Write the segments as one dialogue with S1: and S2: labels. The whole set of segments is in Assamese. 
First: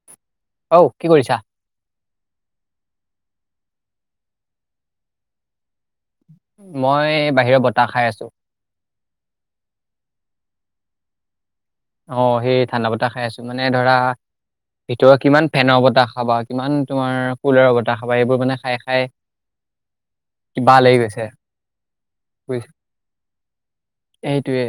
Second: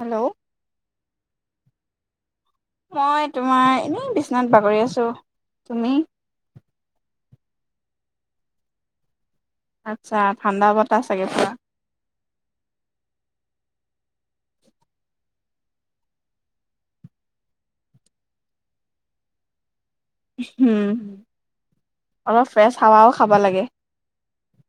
S1: হেল্ল'
S2: অ কি কৰিছা
S1: মই তোমাৰ এনেই বিছনাত বাগৰি আছো তুমি [unintelligible]
S2: মই বাহিৰৰ বতাহ খাই আছো।
S1: আচ্ছা ঠাণ্ডা বতাহ চাগে পুৰা
S2: আহ সেই ঠাণ্ডা বতাহ খাই আছো মানে ধৰা ভিতৰত কিমান ফেনৰ বতাহ খাবা কিমান তোমাৰ কুলাৰৰ বতাহ খাবা এইবোৰ মানে খাই খাই [unintelligible]
S1: হম
S2: এইটোৱে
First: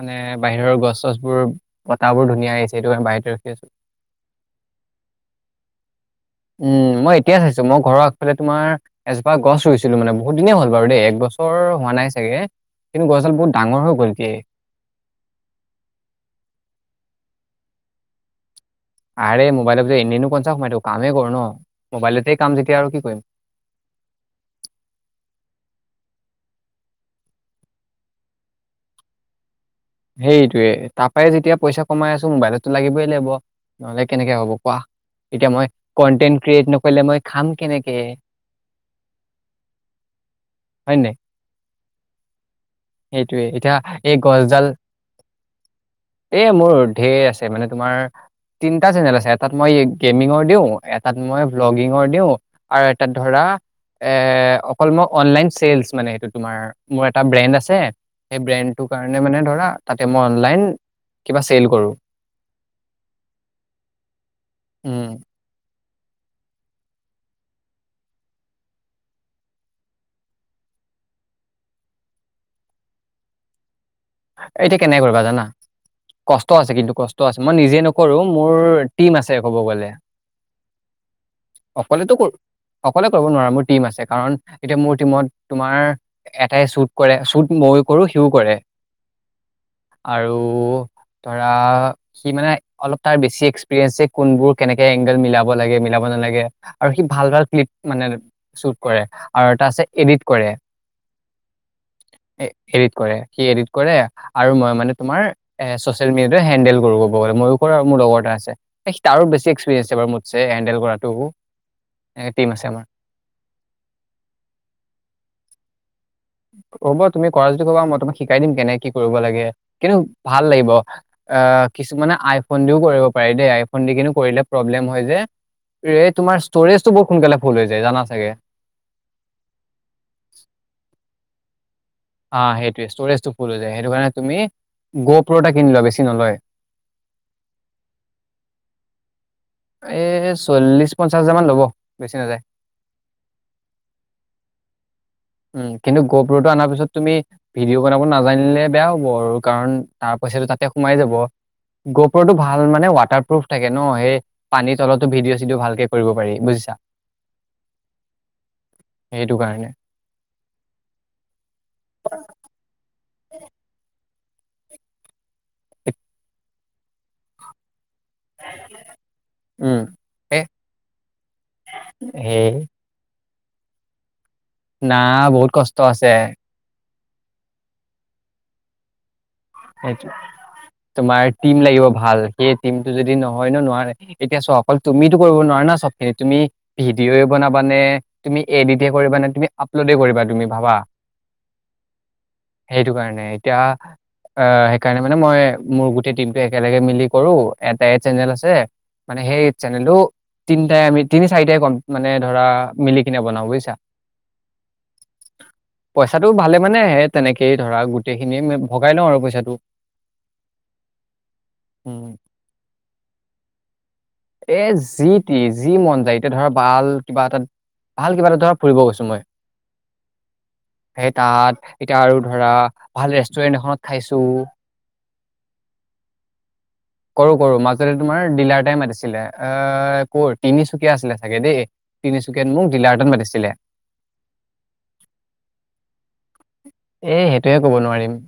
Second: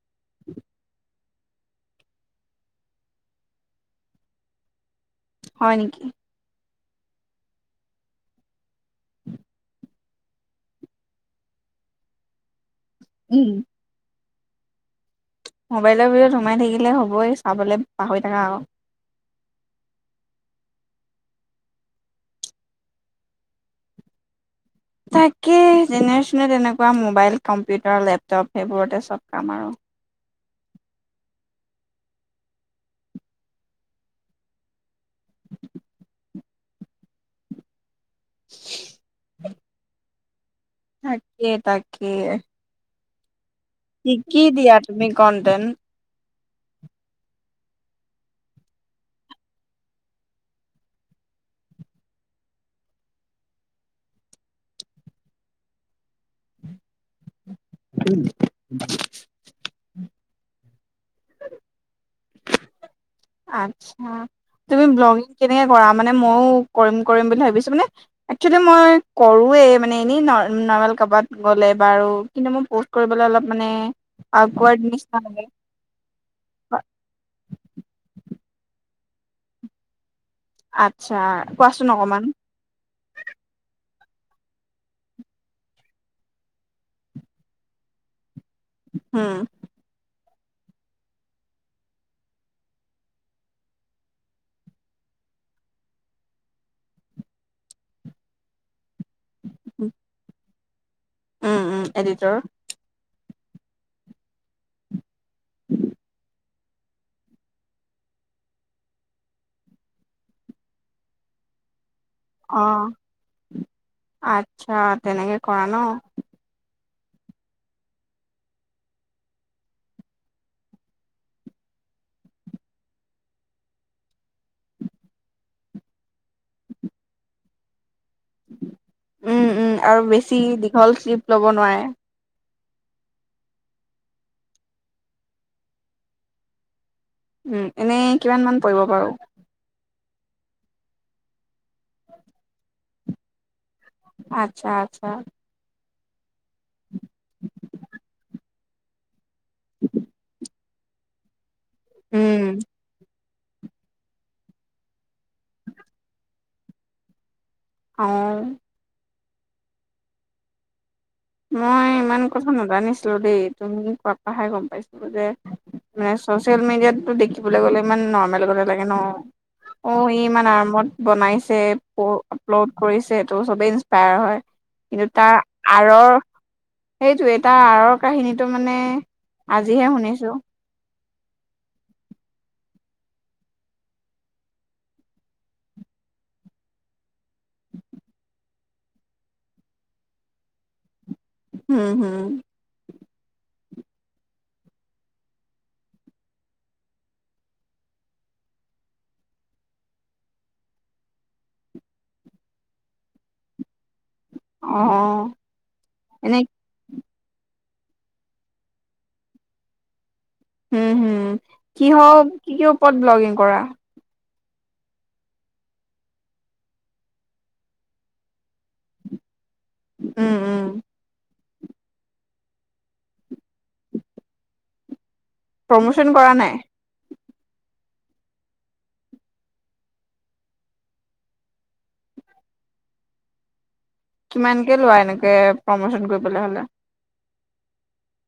S2: মানে বাহিৰৰ গছ চছ বোৰ বতাবোৰ ধুনীয়া আহিছে এইটো কাৰে বাহিৰতে ৰখি আছো
S1: হয় নেকি
S2: উম মই এতিয়াই চাইছো মই ঘৰ আগফালে তোমাৰ এজপ গছ ৰুইছিলো মানে বহুত দিনেই হ'ল বাৰু দেই এক বছৰ হোৱা নাই চাগে কিন্তু গছ ডাল বহুত ডাঙৰ হৈ গ'ল দিয়
S1: মোবাইলৰ ভিতৰত সোমাই থাকিলে হ'বই চাবলৈ পাহৰি থাকা আক
S2: আৰে মোবাইলত এনেইনো কনছা সোমাই থাকো কামেই কৰো ন মোবাইলতেই কাম যেতিয়া আৰু কি কৰিম [unintelligible]
S1: তাকেই জেনেৰেশ্যনে এনেকুৱা মোবাইল কম্পিউটাৰ লেপটপ সেইবোৰতে চব কাম আৰু
S2: সেইটোয়ে তাৰপাই যেতিয়া পইচা কমাই আছো মোবাইলত তো লাগিবই লাগিব নহ'লে কেনেকে হব কোৱা এতিয়া মই কন্টেন্ট ক্ৰিয়েট নকৰিলে মই খাম কেনেকে
S1: [unintelligible]
S2: হয় নে নাই
S1: তাকেই তাকেই
S2: সেইটোৱে এতিয়া
S1: কি
S2: এই
S1: কি দিয়া তুমি কণ্টেন
S2: এ মোৰ ধেৰ আছে মানে তোমাৰ তিনিটা চেনেল আছে এটাত মই গেমিঙৰ দিওঁ এটাত মই ভ্লগিঙৰ দিওঁ আৰু এটাত ধৰা এ অকল মই অনলাইন চেল মানে সেইটো তোমাৰ মোৰ এটা ব্ৰেণ্ড আছে তাকে এই ব্ৰেণ্ড টো কাৰণে মানে ধৰা মই অনলাইন কিবা চেল কৰোঁ
S1: আচ্ছা তুমি
S2: উম
S1: ব্লগিং কেনেকে মানে মইও কৰি কৰিম বুলি ভাবিছো মানে মই একচুবেলি কৰোৱে মানে এনে কবাত গলে বাৰু কিন্তু মোৰ পষ্ট কৰিবলে অলপ মানে
S2: এতিয়া
S1: আকৱাৰ্ড
S2: কেনেকে
S1: নিচিনা
S2: কৰিবা জানা
S1: লাগে
S2: কষ্ট আছে কিন্তু কষ্ট আছে মই নিজে নকৰো মোৰ টিম আছে ক'ব গ'লে।
S1: আচ্ছা কোৱাচোন
S2: অকলেতো
S1: অকমান
S2: অকলে কৰিব নোৱাৰা মোৰ টিম আছে কাৰণ এতিয়া মোৰ টিমত তোমাৰ এটাই শ্বুট কৰে শ্বুট মইও কৰো সিও কৰে
S1: হম
S2: আৰু ধৰা সি মানে অলপ তাৰ বেছি এক্সপিৰিয়েন্ঞ্চ যে কোনবোৰ কেনেকে এংগেল মিলাব লাগে মিলাব আৰু সি ভাল ভাল ক্লিপ মানে ছোট কৰে আৰু এটা আছে এডিট কৰে।
S1: উম উম এডিটৰ
S2: এ এডিট কৰে সি এডিত কৰে আৰু মই মানে তোমাৰ এ চচিয়াল মিডিয়াটো হেণ্ডেল ময়ো আৰু মোৰ লগৰ এটা আছে তাৰো বেছি এক্সপিৰিয়েঞ্চ বাৰু মটছে হেণ্ডেল কৰাটো টিম
S1: অ
S2: আছে আমাৰ
S1: আচ্ছা তেনেকে কৰা ন।
S2: হ'ব তুমি কৰা যদি কবা মই তোমাক শিকাই দিম কেনে কি কৰিব লাগে কিন্তু ভাল লাগিব আহ। কিছুমানানে আইফোন দিও কৰিব পাৰি দেই আইফোন দি কেনে কৰিলে প্ৰব্লেম হয় যে ৰে তোমাৰ ষ্ট'ৰেজ টো বহু সোনকালে ফুল হৈ যায় জানা চাগে
S1: উম উম আৰু বেছি দীঘল ক্লিপ লব নোৱাৰে।
S2: হ সেইটোৱে ষ্ট'ৰেজটো ফুল হৈ যায় সেইটো কাৰণে তুমি গোপ এটা কিনি লৱা বেছি নলয়।
S1: উম এনেই কিমান মান পৰিব বাৰু
S2: এ চল্লিশ পঞ্চাশ হাজাৰ মান ল'ব বেচি নাযায়
S1: আচ্ছা
S2: উম কিন্তু গোপটো অনাৰ পিছত তুমি ভিডিঅ' বনাব নাজানিলে বেয়া হ'ব আৰু। কাৰণ তাৰ পইচাটো তাতে সোমাই যাব
S1: উম
S2: গোপৰটো ভাল মানে ৱাটাৰপ্ৰুফ থাকে ন সেই পানীৰ তলতো ভিডি চিডিও ভালকে কৰিব পাৰি বুজিছা
S1: অহ
S2: সেইটো কাৰণে।
S1: মই ইমান কথা নাজানিছিলো দেই তুমি কত অহাই গম পাইছিলো যে মানে চচিয়েল মিডিয়াতটো দেখিবলৈ গ'লে ইমান নৰ্মেল গতে লাগে ন
S2: উম।
S1: অ ই
S2: এ
S1: ইমান আৰামত বনাইছে
S2: হেই
S1: আপলোড কৰিছে ত চবেই ইনস্পায়াৰ হয়।
S2: না
S1: কিন্তু তাৰ
S2: বহুত কষ্ট আছে।
S1: আৰৰ সেইটো এটা আঁৰৰ কাহিনীটো মানে আজিহে
S2: সেইটো
S1: শুনিছো
S2: তোমাৰ টিম লাগিব ভাল সেই টিম টো যদি নহয় ন নোৱাৰে এতিয়া চ অকল তুমিতো কৰিব নোৱাৰা না। হে তুমি ভিডিঅ বনাবা নে তুমি এডিটে কৰিবা নে তুমি আপলোডে কৰিবা তুমি ভাবা
S1: হম হম।
S2: নে এতিয়া আহ সেইকাৰণে মানে মই মোৰ গোটেই টিম একেলগে মিলি কৰো এটাই চেনেল আছে। মানে সেই চেনেলটো। তিনিটাই আমি তিনি চাৰিটাই কম মানে ধৰা মিলি কিনে বনাওঁ বুজিছা
S1: অ
S2: পইচাটো
S1: এনে
S2: ভালে মানে আহে তেনেকেই ধৰা গোটেইখিনিয়ে ভগাই লওঁ আৰু পইচাটো।
S1: হম হম কি
S2: উম,
S1: হল কি কি ওপৰত ব্লগিং কৰা
S2: এ যি টি যি মন যায় এতিয়া ধৰ ভাল কিবা এটা ভাল কিবা এটা ধৰ ফুৰিব গৈছোঁ মই
S1: উম উম
S2: সেই তাত এতিয়া আৰু ধৰা ভাল ৰেষ্টুৰেন্ট এখনত খাইছো
S1: প্ৰমোচন কৰা নাই।
S2: কৰো কৰো মাজতে তোমাৰ ডিলাৰ টাই মাতিছে এৰ কৰ তিনিচুকীয়া আছিলে চাগে দেই তিনিচুকীয়াত মোক ডিলাৰ এটাত মাতিছিলে।
S1: কিমানকে লোৱা এনেকে প্ৰমোচন কৰিবলৈ হলে
S2: এই সেইটোৱে ক'ব নোৱাৰিম।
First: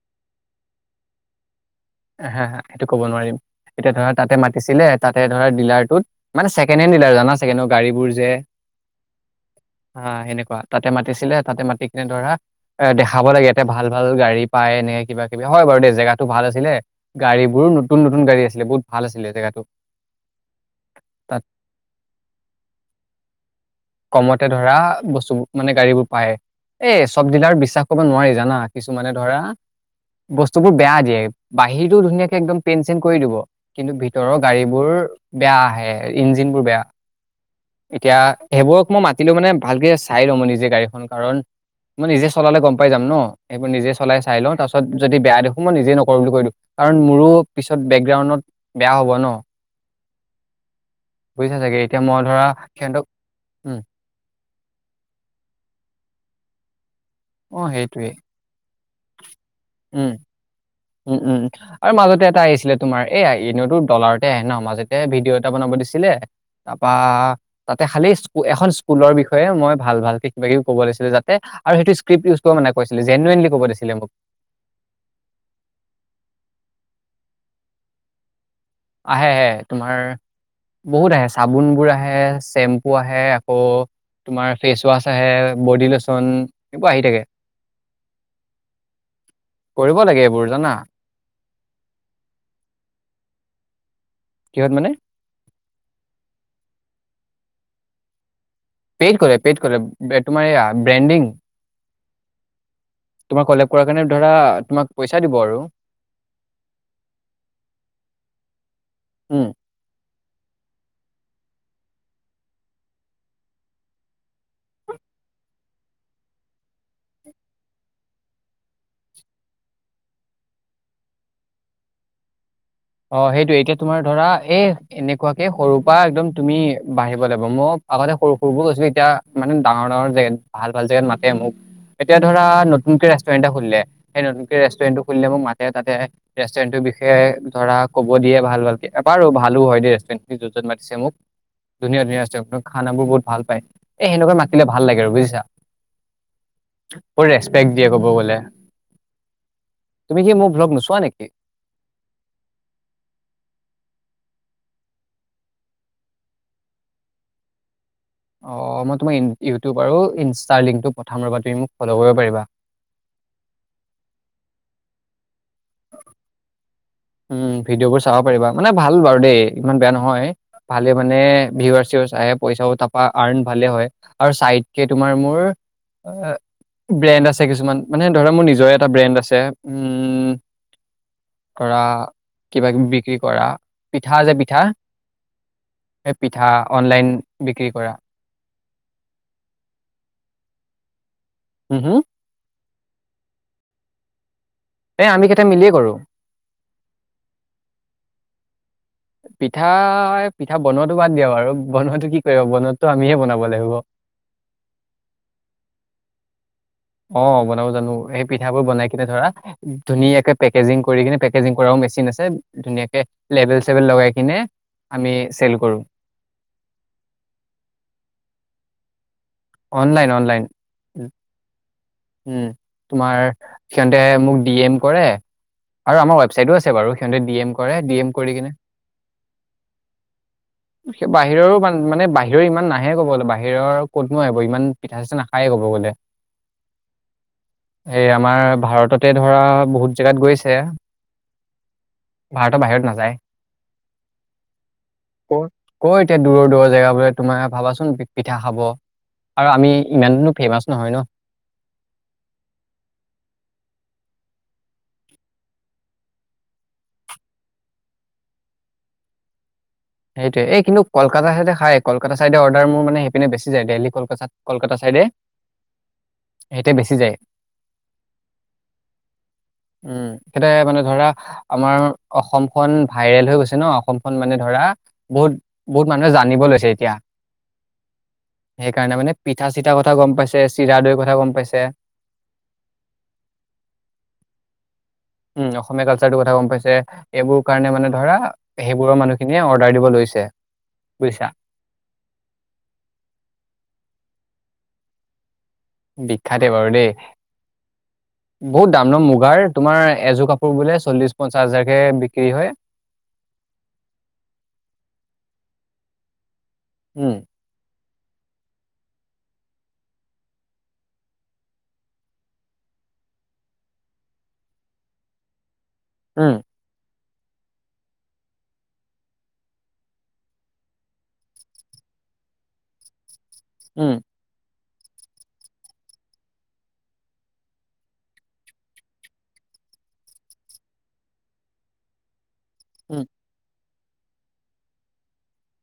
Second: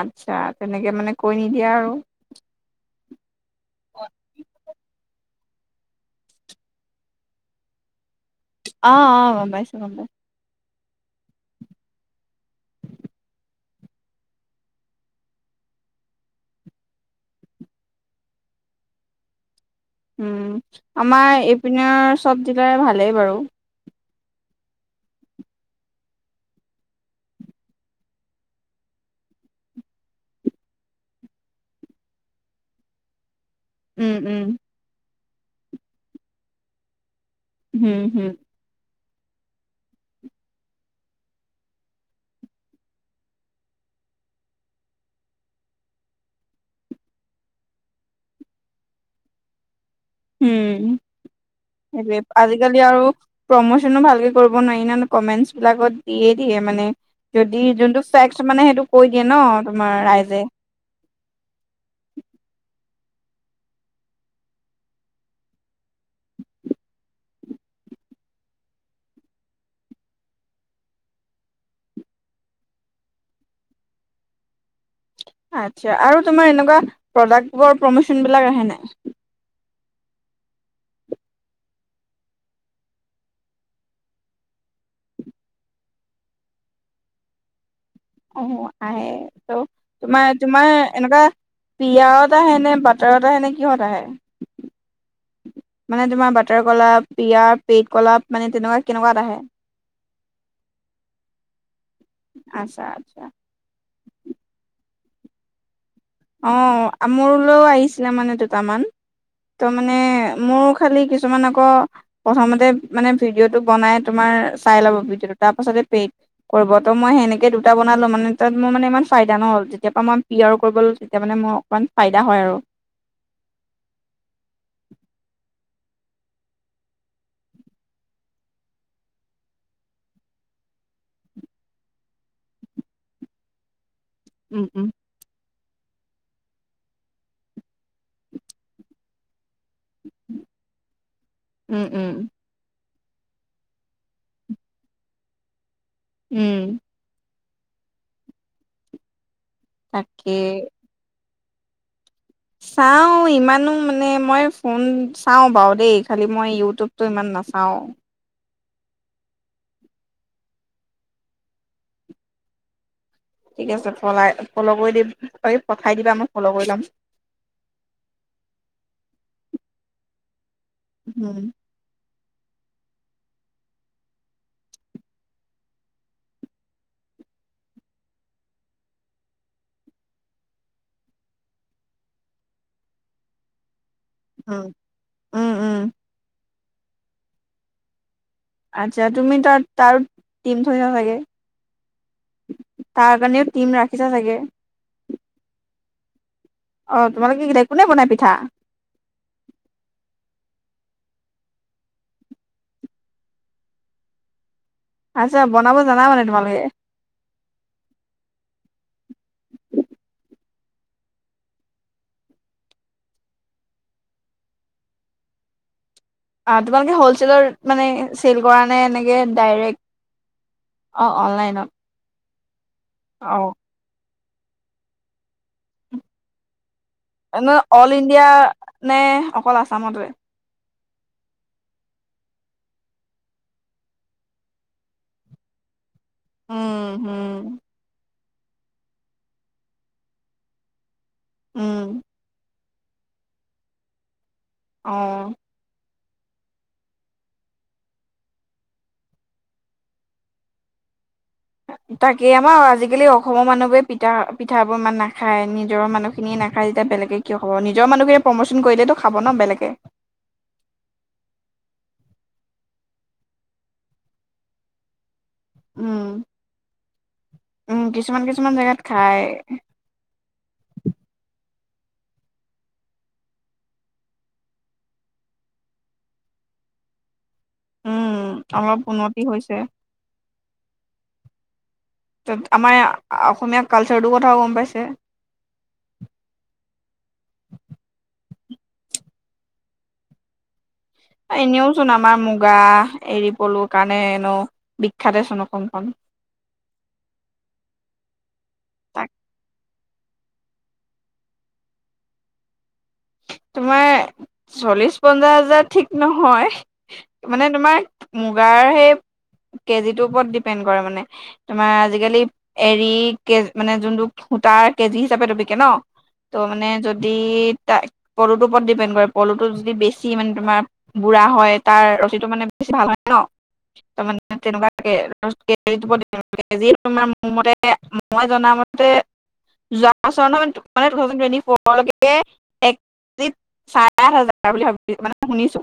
S1: আচ্ছা তেনেকে মানে কৈ নিদিয়া আৰু।
S2: হা হা সেইটো ক'ব নোৱাৰিম এতিয়া ধৰা তাতে মাতিছিলে তাত ধৰা ডিলাৰটোত মানে চিকেন হেণ্ড ডিলাৰ জানা গাড়ীবোৰ যে
S1: অ অ গম পাইছো গম
S2: হা
S1: পাইছো
S2: সেনেকুৱা তাতে মাতিছিলে তাতে মাতি কিনে ধৰা এ দেখাব লাগে ইয়াতে ভাল ভাল গাড়ী পায় এনেকে কিবা কিবি হয় অ দেই জেগাটো ভাল আছিলে গাড়ী বোৰ নতুন নতুন গাড়ী আছিলে বহুত ভাল আছিলে জেগাটো
S1: উম আমাৰ
S2: তাত
S1: ইপিনৰ চব ডিলাৰ ভালেই বাৰু।
S2: কমতে ধৰা বস্তুবোৰ মানে গাড়ীবোৰ পায়। এই চব ডিলাৰ বিশ্বাস কৰিব নোৱাৰি জানা কিছুমানে ধৰা বস্তুবোৰ বেয়া দিয়ে বাহিৰটো ধুনীয়াকে একদম পেইন চেন কৰি দিব কিন্তু
S1: উম,
S2: ভিতৰৰ
S1: উম।
S2: গাড়ীবোৰ বেয়া আহে ইঞ্জিন বোৰ বেয়া
S1: হুম,
S2: এতিয়া
S1: হুম,
S2: সেইবোৰক মই মাত কিন্তু মানে ভালকে চাই ল'ম নিজে গাড়ীখন কাৰন মই নিজে চলালে গম পাই যাম ন এইইবোৰ নিজে চলাই চাই লওঁ তাৰপিছ যদি বেয়া দেখো মই নিজে ন কৰো বুলি কৈদিও কাৰণ মোৰো পিছত বেকগ্ৰাউডত বেয়া হ'ব ন
S1: উম
S2: বুজিছা চাগে এতিয়া
S1: সেইটোৱে
S2: মই ধৰা
S1: আজিকালি আৰু
S2: সিহঁতক উম
S1: প্ৰমোচনো ভালকে কৰিব নোৱাৰি ন কমেণ্টছ বিলাকত দিয়ে থাকে মানে
S2: অ
S1: যদি জোনটো
S2: সেইটোৱে
S1: চেক্স মানে সেইটোৱে কৈ দিয়ে ন তোমাৰ
S2: উম
S1: ৰাইজে।
S2: উম উম আৰু মাজতে এটা আহিছিলে। তোমাৰ এয়া এনেওটো ডলাৰতে আহে ন মাজতে ভিডিঅ' এটা বনাব দিছিলে তাৰপা তাতে খালি এখন স্কুলৰ বিষয়ে মই ভাল ভালকে কিবা কিবি কব লাগিছিলে যাতে আৰু সেইটো স্ক্ৰিপ্ট ইউজ কৰিব মানে কৈছিলে জেনুৱনলি কব দিছিলে মোক।
S1: আচ্ছা আৰু তোমাৰ এনেকুৱা প্ৰডাবোৰ প্ৰমোন বিলাক আহে ন
S2: আহে আহে তোমাৰ। বহুত আহে চাবোন বোৰ আহে চেম্পু আহে আকৌ তোমাৰ ফেচ ৱাছ আহে, বডি লোচন সেইবোৰ আহি থাকে।
S1: অ আহে ত
S2: কৰিব লাগে
S1: তোমাৰ
S2: এইবোৰ
S1: তোমাৰ
S2: জানা
S1: এনেকুৱা পিয়ত আহে নে বাটাৰত আহে নে কিহত আহে?
S2: কিহত মানে?
S1: মানে তোমাৰ বাটাৰ কলা, পিয়া, পেট কলাপ মানে তেনেকুৱা
S2: পেড
S1: কেনেকুৱাত
S2: কৰে
S1: আহে?
S2: পেড কৰে তোমাৰ ইয়া ব্ৰেণ্ডিং।
S1: আচ্ছা আচ্ছা
S2: তোমাৰ কলেব কাৰণে ধৰা তোমাক পইচা দিব আৰু।
S1: অ মোৰলৈও আহিছিলে মানে দুটামান।
S2: উম
S1: ত মানে মোৰ খালি কিছুমান আকৌ ক প্ৰথমতে মানে ভিডিঅ' টো বনাই তোমাৰ চাই লব ভিডিঅ'টো তাৰ পাছতে পেই কৰিব তো মই সেনেকে দুটা বনালো মানে তাত মোৰ মানে ইমান ফাইদা নহ'ল যেতিয়াৰ পৰা মই পি আৰ কৰিব লৈছো। তেতিয়া মানে মোৰ অকণমান ফাইদা হয় আৰু।
S2: অ সেইটোৱে এতিয়া বা একদম তুমি বাঢ়িব লাগিব মই আগতে সৰু সৰুবোৰ গৈছিলো এতিয়া মানে ডাঙৰ ডাঙৰ জেগাত ভাল ভাল জেগাত মাতে মোক এতিয়া ধৰা নতুনকে ৰেষ্টুৰেণ্ট এটা খুলিলে সেই নতুনকে
S1: উম উম।
S2: ৰেষ্টুৰেণ্টটো খুলিলে মোৰ মাতে তাতে ৰেষ্টুৰেণ্টটোৰ বিষয়ে ধৰা ক'ব দিয়ে ভাল ভালকে এবাৰো ভাল সেইটো হয় দে ৰেষ্টুৰেণ্টটোত যত তত মাতিছে মোক,
S1: উম
S2: ধুনিয়া
S1: উম
S2: ধুনীয়া আছে খানাবোৰ বহুত ভাল পায় এই সেনেকুৱা মাতিলে ভাল লাগে আৰু বুজিছা।
S1: উম
S2: বেগ দিয়ে ক'ব গলে, তুমি কি
S1: তাকে।
S2: মোৰ ভ্লগ নোচোৱা নেকি?
S1: চাওঁ ইমানো মানে মই ফোন চাওঁ বাৰু দেই খালি মই ইউটিউবটো ইমান নাচাওঁ।
S2: অ মই তোমাৰ ই ইউটিউব আৰু ইনষ্টাৰ লিংকটো পঠাম ৰ'বা তুমি মোক ফ'ল' কৰিব পাৰিবা।
S1: ঠিক আছে ফলাই ফ'ল' কৰি দিম এই পঠাই দিবা মই ফ'ল' কৰি ল'ম।
S2: উম ভিডিঅ' বোৰ চাব পাৰিবা মানে ভাল বাৰু দেই ইমান বেয়া নহয়। ভালে মানে
S1: উম
S2: ভিউৱাৰচ চিউৱাচ আহে। পইচা তাৰপৰা আৰ্ন ভালে হয় আৰু চাইডকে তোমাৰ মোৰ আ, ব্ৰেণ্ড আছে কিছুমান মানে ধৰা মোৰ নিজৰে এটা ব্ৰেণ্ড আছে উম। কৰা কিবা কিবি বিক্ৰী কৰা। পিঠা যে পিঠা,
S1: উম উম উম।
S2: সেই পিঠা অনলাইন বিক্ৰী কৰা।
S1: আচ্ছা, তুমি তাত তাৰো টিম থৈছা চাগে?
S2: উম হুম!
S1: তাৰ কাৰণেও টিম ৰাখিছা চাগে।
S2: এই আমি কেইটাই মিলিয়ে কৰোঁ।
S1: অ তোমালোকে কি কি কোনে বনাই পিঠা?
S2: পিঠা পিঠা বনোৱাটো বাদ দিয়া বাৰু বনোৱাটো কি কৰিবা বনোৱাটো আমিহে বনাব লাগিব। [unintelligible]
S1: আচ্ছা, বনাব জানা মানে তোমালোকে?
S2: অ বনাব জানো, সেই পিঠাবোৰ বনাই কিনে ধৰা ধুনীয়াকে পেকেজিং কৰি কিনে পেকেজিং কৰাও মেচিন আছে, ধুনীয়াকে লেবেল চেবেল লগাইকিনে আমি চেল কৰো।
S1: অ তোমালোকে হলচেলত মানে চেল কৰা নে ডাইৰেক
S2: অনলাইন অনলাইন
S1: অ অনলাইনত।
S2: উম তোমাৰ
S1: অ
S2: সিহঁতে মোক ডি এম কৰে, আৰু আমাৰ ৱেবচাইটো আছে বাৰু। সিহঁতে ডি এম
S1: এনে
S2: কৰে
S1: অল
S2: ডি এম
S1: ইণ্ডিয়া
S2: কৰি কিনে
S1: নে অকল আছামতে?
S2: স বাহিৰৰো মানে বাহিৰৰ ইমান নাহে ক'ব গলে বাহিৰৰ ক'তনো আহিব ইমান পিঠা চিঠা নাখায়ে ক'ব গ'লে।
S1: উম হুম।
S2: এই আমাৰ ভাৰততে ধৰা বহুত জেগাত গৈছে।
S1: উম।
S2: ভাৰতৰ বাহিৰত নাযায়।
S1: আহ।
S2: ক ক এতিয়া দূৰৰ দূৰৰ জেগা বোৰে তোমাৰ ভাবাচোন পিঠা খাব। আৰু আমি ইমাননো ফেমাচ নহয় ন।
S1: তাকে আমাৰ আজিকালি অসমৰ মানুহবোৰে পিঠা পিঠা বোৰ ইমান নাখায় নিজৰ মানুহখিনিয়ে? না খাই যেতিয়া বেলে কিয় খ'ব নিজৰ মানুহে প্ৰমোচন কৰিলে খাব ন বেলেগে।
S2: সেইটোৱে এই কিন্তু কলকাতা চাইডে খাই কলকাতা চাইডে অৰ্ডাৰ মোৰানে সেই পিনে বেছি যায় দেলহীতাত কলকাতা চাইডে।
S1: উম।
S2: এতিয়া বেছি যায়।
S1: উম কিছুমান কিছুমান জেগাত খাই
S2: উম এতিয়া মানে ধৰা। আমাৰ অসমখন ভাইৰেল হৈ গৈছে ন অসমখন মানে ধৰা। বহুত বহুত মানুহে জানিব লৈছে এতিয়া।
S1: উম অলপ
S2: সেইকাৰণে মানে
S1: উন্নতি
S2: পিঠা
S1: হৈছে।
S2: চিঠা কথা গম পাইছে চিৰা দৈৰ কথা গম পাইছে?
S1: ত আমাৰ অসমীয়া কালচাৰটোৰ কথাও গম পাইছে।
S2: উম অসমীয়া কালচাৰটোৰ কথা গম পাইছে এইবোৰ কাৰণে মানে ধৰা। সেইবোৰৰ মানুহখিনিয়ে অৰ্ডাৰ দিব লৈছে? বুজিছা
S1: এনেও চোন আমাৰ মুগা এৰি পলুৰ কাৰণে এনেও বিখ্যাতে চোন। অসমখন
S2: বিখ্যাতে বাৰু দেই বহুত দাম ন
S1: তাক
S2: মুগাৰ তোমাৰ এযোৰ কাপোৰ। বোলে চল্লিশ পঞ্চাশ হাজাৰকে বিক্ৰী হয়।
S1: তোমাৰ চল্লিশ পঞ্চাশ হাজাৰ ঠিক
S2: উম
S1: নহয় মানে তোমাৰ। মুগাৰ সেই। কেজিটোৰ ওপৰত ডিপেণ্ড কৰে মানে তোমাৰ আজিকালি এৰী কে মানে যোনটো? সূতা কেজি হিচাপে ত বিকে ন,
S2: উম
S1: ত' মানে যদি ত। পলু ৰ ওপৰত ডিপেণ্ড কৰে পলুটো যদি বেছি মানে তোমাৰ বুঢ়া হয় তাৰ ৰিটো মানে বেছি ভাল হয়।
S2: উম
S1: ত মানে তেনেকুৱা। তোমাৰ মোৰ মতে মই জনামতে। যে ট থে টট ফৰকে।
S2: উম,
S1: চাৰে আঠ হাজাৰ বুলি ভাবিছো মানে শুনিছো।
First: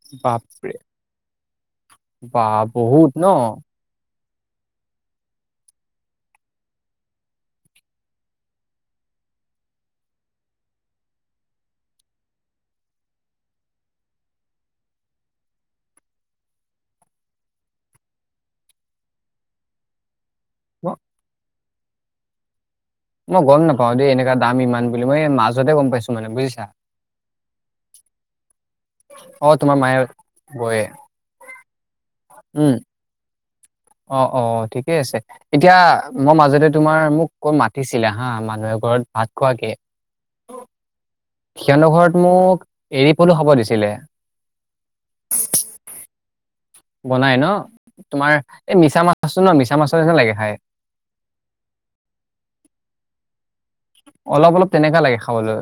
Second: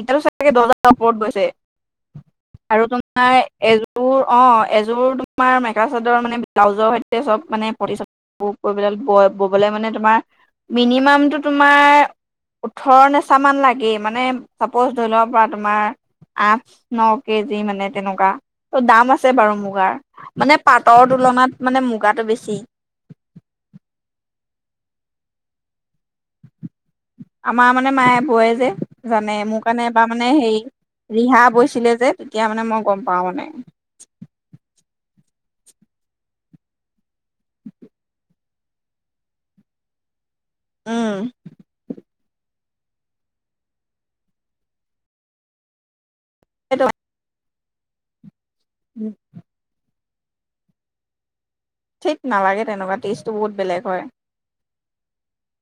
S1: ইতিয়াও চাগে দহ
S2: বাপৰে
S1: হাজাৰ ওপৰত গৈছে
S2: বাপ
S1: আৰু
S2: বহুত ন?
S1: তোমাৰ এযোৰ। অ এযোৰ তোমাৰ মেখেলা চাদৰ মানে ব্লাউজৰ সৈতে চব মানে পতিচতি বোৰ কৰিবলে হ'ল। ববলে মানে নে টোমাৰ মিনয়মই তোমাৰ? ওঠৰ নিচামান লাগে মানে চাপ'জ ধৰি লও পৰা তোমাৰ। আঠ ন কেজি মানে তেনেকুৱা, ত দাম আছে বাৰু মুগাৰ। মানে
S2: মই
S1: পাটৰ তুলনাত মানে মুগাটো বেছি।
S2: মই গম নাপাও দেই এনেকা দাম ইমান বুলি মই মাজতে গম পাইছোঁ মানে বুজিছা?
S1: আমাৰ মানে মায়ে বয় যে জানে
S2: অ'
S1: মোৰ
S2: তোমাৰ
S1: কাৰণে
S2: মায়ে
S1: এবাৰ মানে হেৰি
S2: বয়ে
S1: ৰিহা ব।
S2: উম, অ অ অ ঠিকেই আছে। এতিয়া মই মাজতে তোমাৰ মোক মাতিছিলে হা মানুহ এঘৰত ভাত খোৱাকে?
S1: উম
S2: হেতৰ ঘৰত। মোক এৰি পলো হ'ব দিছিলে?
S1: সেইটো
S2: বনাই ন তোমাৰ এই মিছা মাছ আছো ন মিছা মাছ। লাগে খাই।
S1: ঠিক নালাগে তেনেকুৱা টেষ্টটো বহুত বেলেগ হয়।
S2: কেনেকা লাগে খাবলৈ?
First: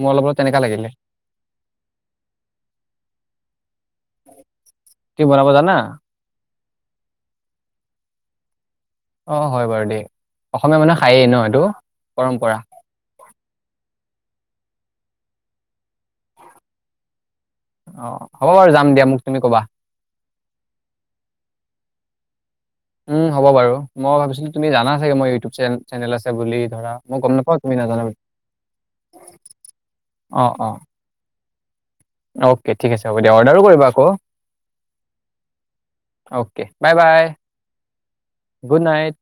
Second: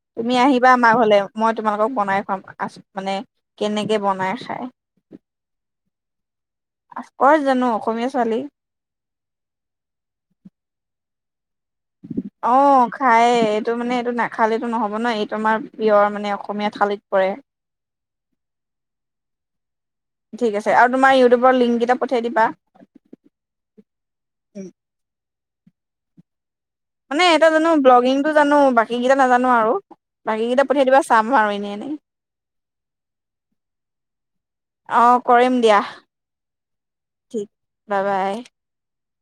S2: মোৰ অলপ
S1: তুমি
S2: অলপ তেনেকা
S1: আহিবা আ
S2: লাগিলে।
S1: মমাক হলে মই তোমালোকক বনাই খাম আ মানে কেনেকে বনাই খাই।
S2: কি বনাব জানা।
S1: আফকচ জানো অসমীয়া ছোৱালী।
S2: অ হয় বাৰু দেই অসমীয়া মানুহে খায়েই ন এইটো?
S1: অ
S2: পৰম্পৰা।
S1: খায়ে এইটো মানে এইটো ন। থালিতো নহ'ব ন এইটো আমাৰ প্ৰিয়ৰ মানে অসমীয়া থালিত পৰে।
S2: অহ হ'ব বাৰু যাম দিয়া মোক তুমি ক'বা।
S1: ঠিক আছে আৰু তোমাৰ ইউটিউবৰ লিংক কেইটা পঠিয়াই দিবা
S2: উম হ'ব বাৰু মই ভাবিছিলো তুমি জানা চাগে মোৰ ইউটিউব চেনেল। চেনেল আছে বুলি। ধৰা মই
S1: মানে
S2: গম
S1: এটা
S2: নাপাওঁ
S1: জানো
S2: তুমি নাজানা বুলি
S1: ব্লগিংটো জানো বাকী কেইটা নাজানো আৰু বাকী
S2: অ
S1: কেইটা
S2: অ
S1: পঠিয়াই দিবা চাম আৰু এনে। এনেই
S2: অ'কে ঠিক আছে হ'ব দিয়া অৰ্ডাৰো কৰিবা আকৌ
S1: অ কৰিম দিয়া
S2: অ'কে বাই বাই
S1: ঠিক বাই বাই
S2: গুড নাইট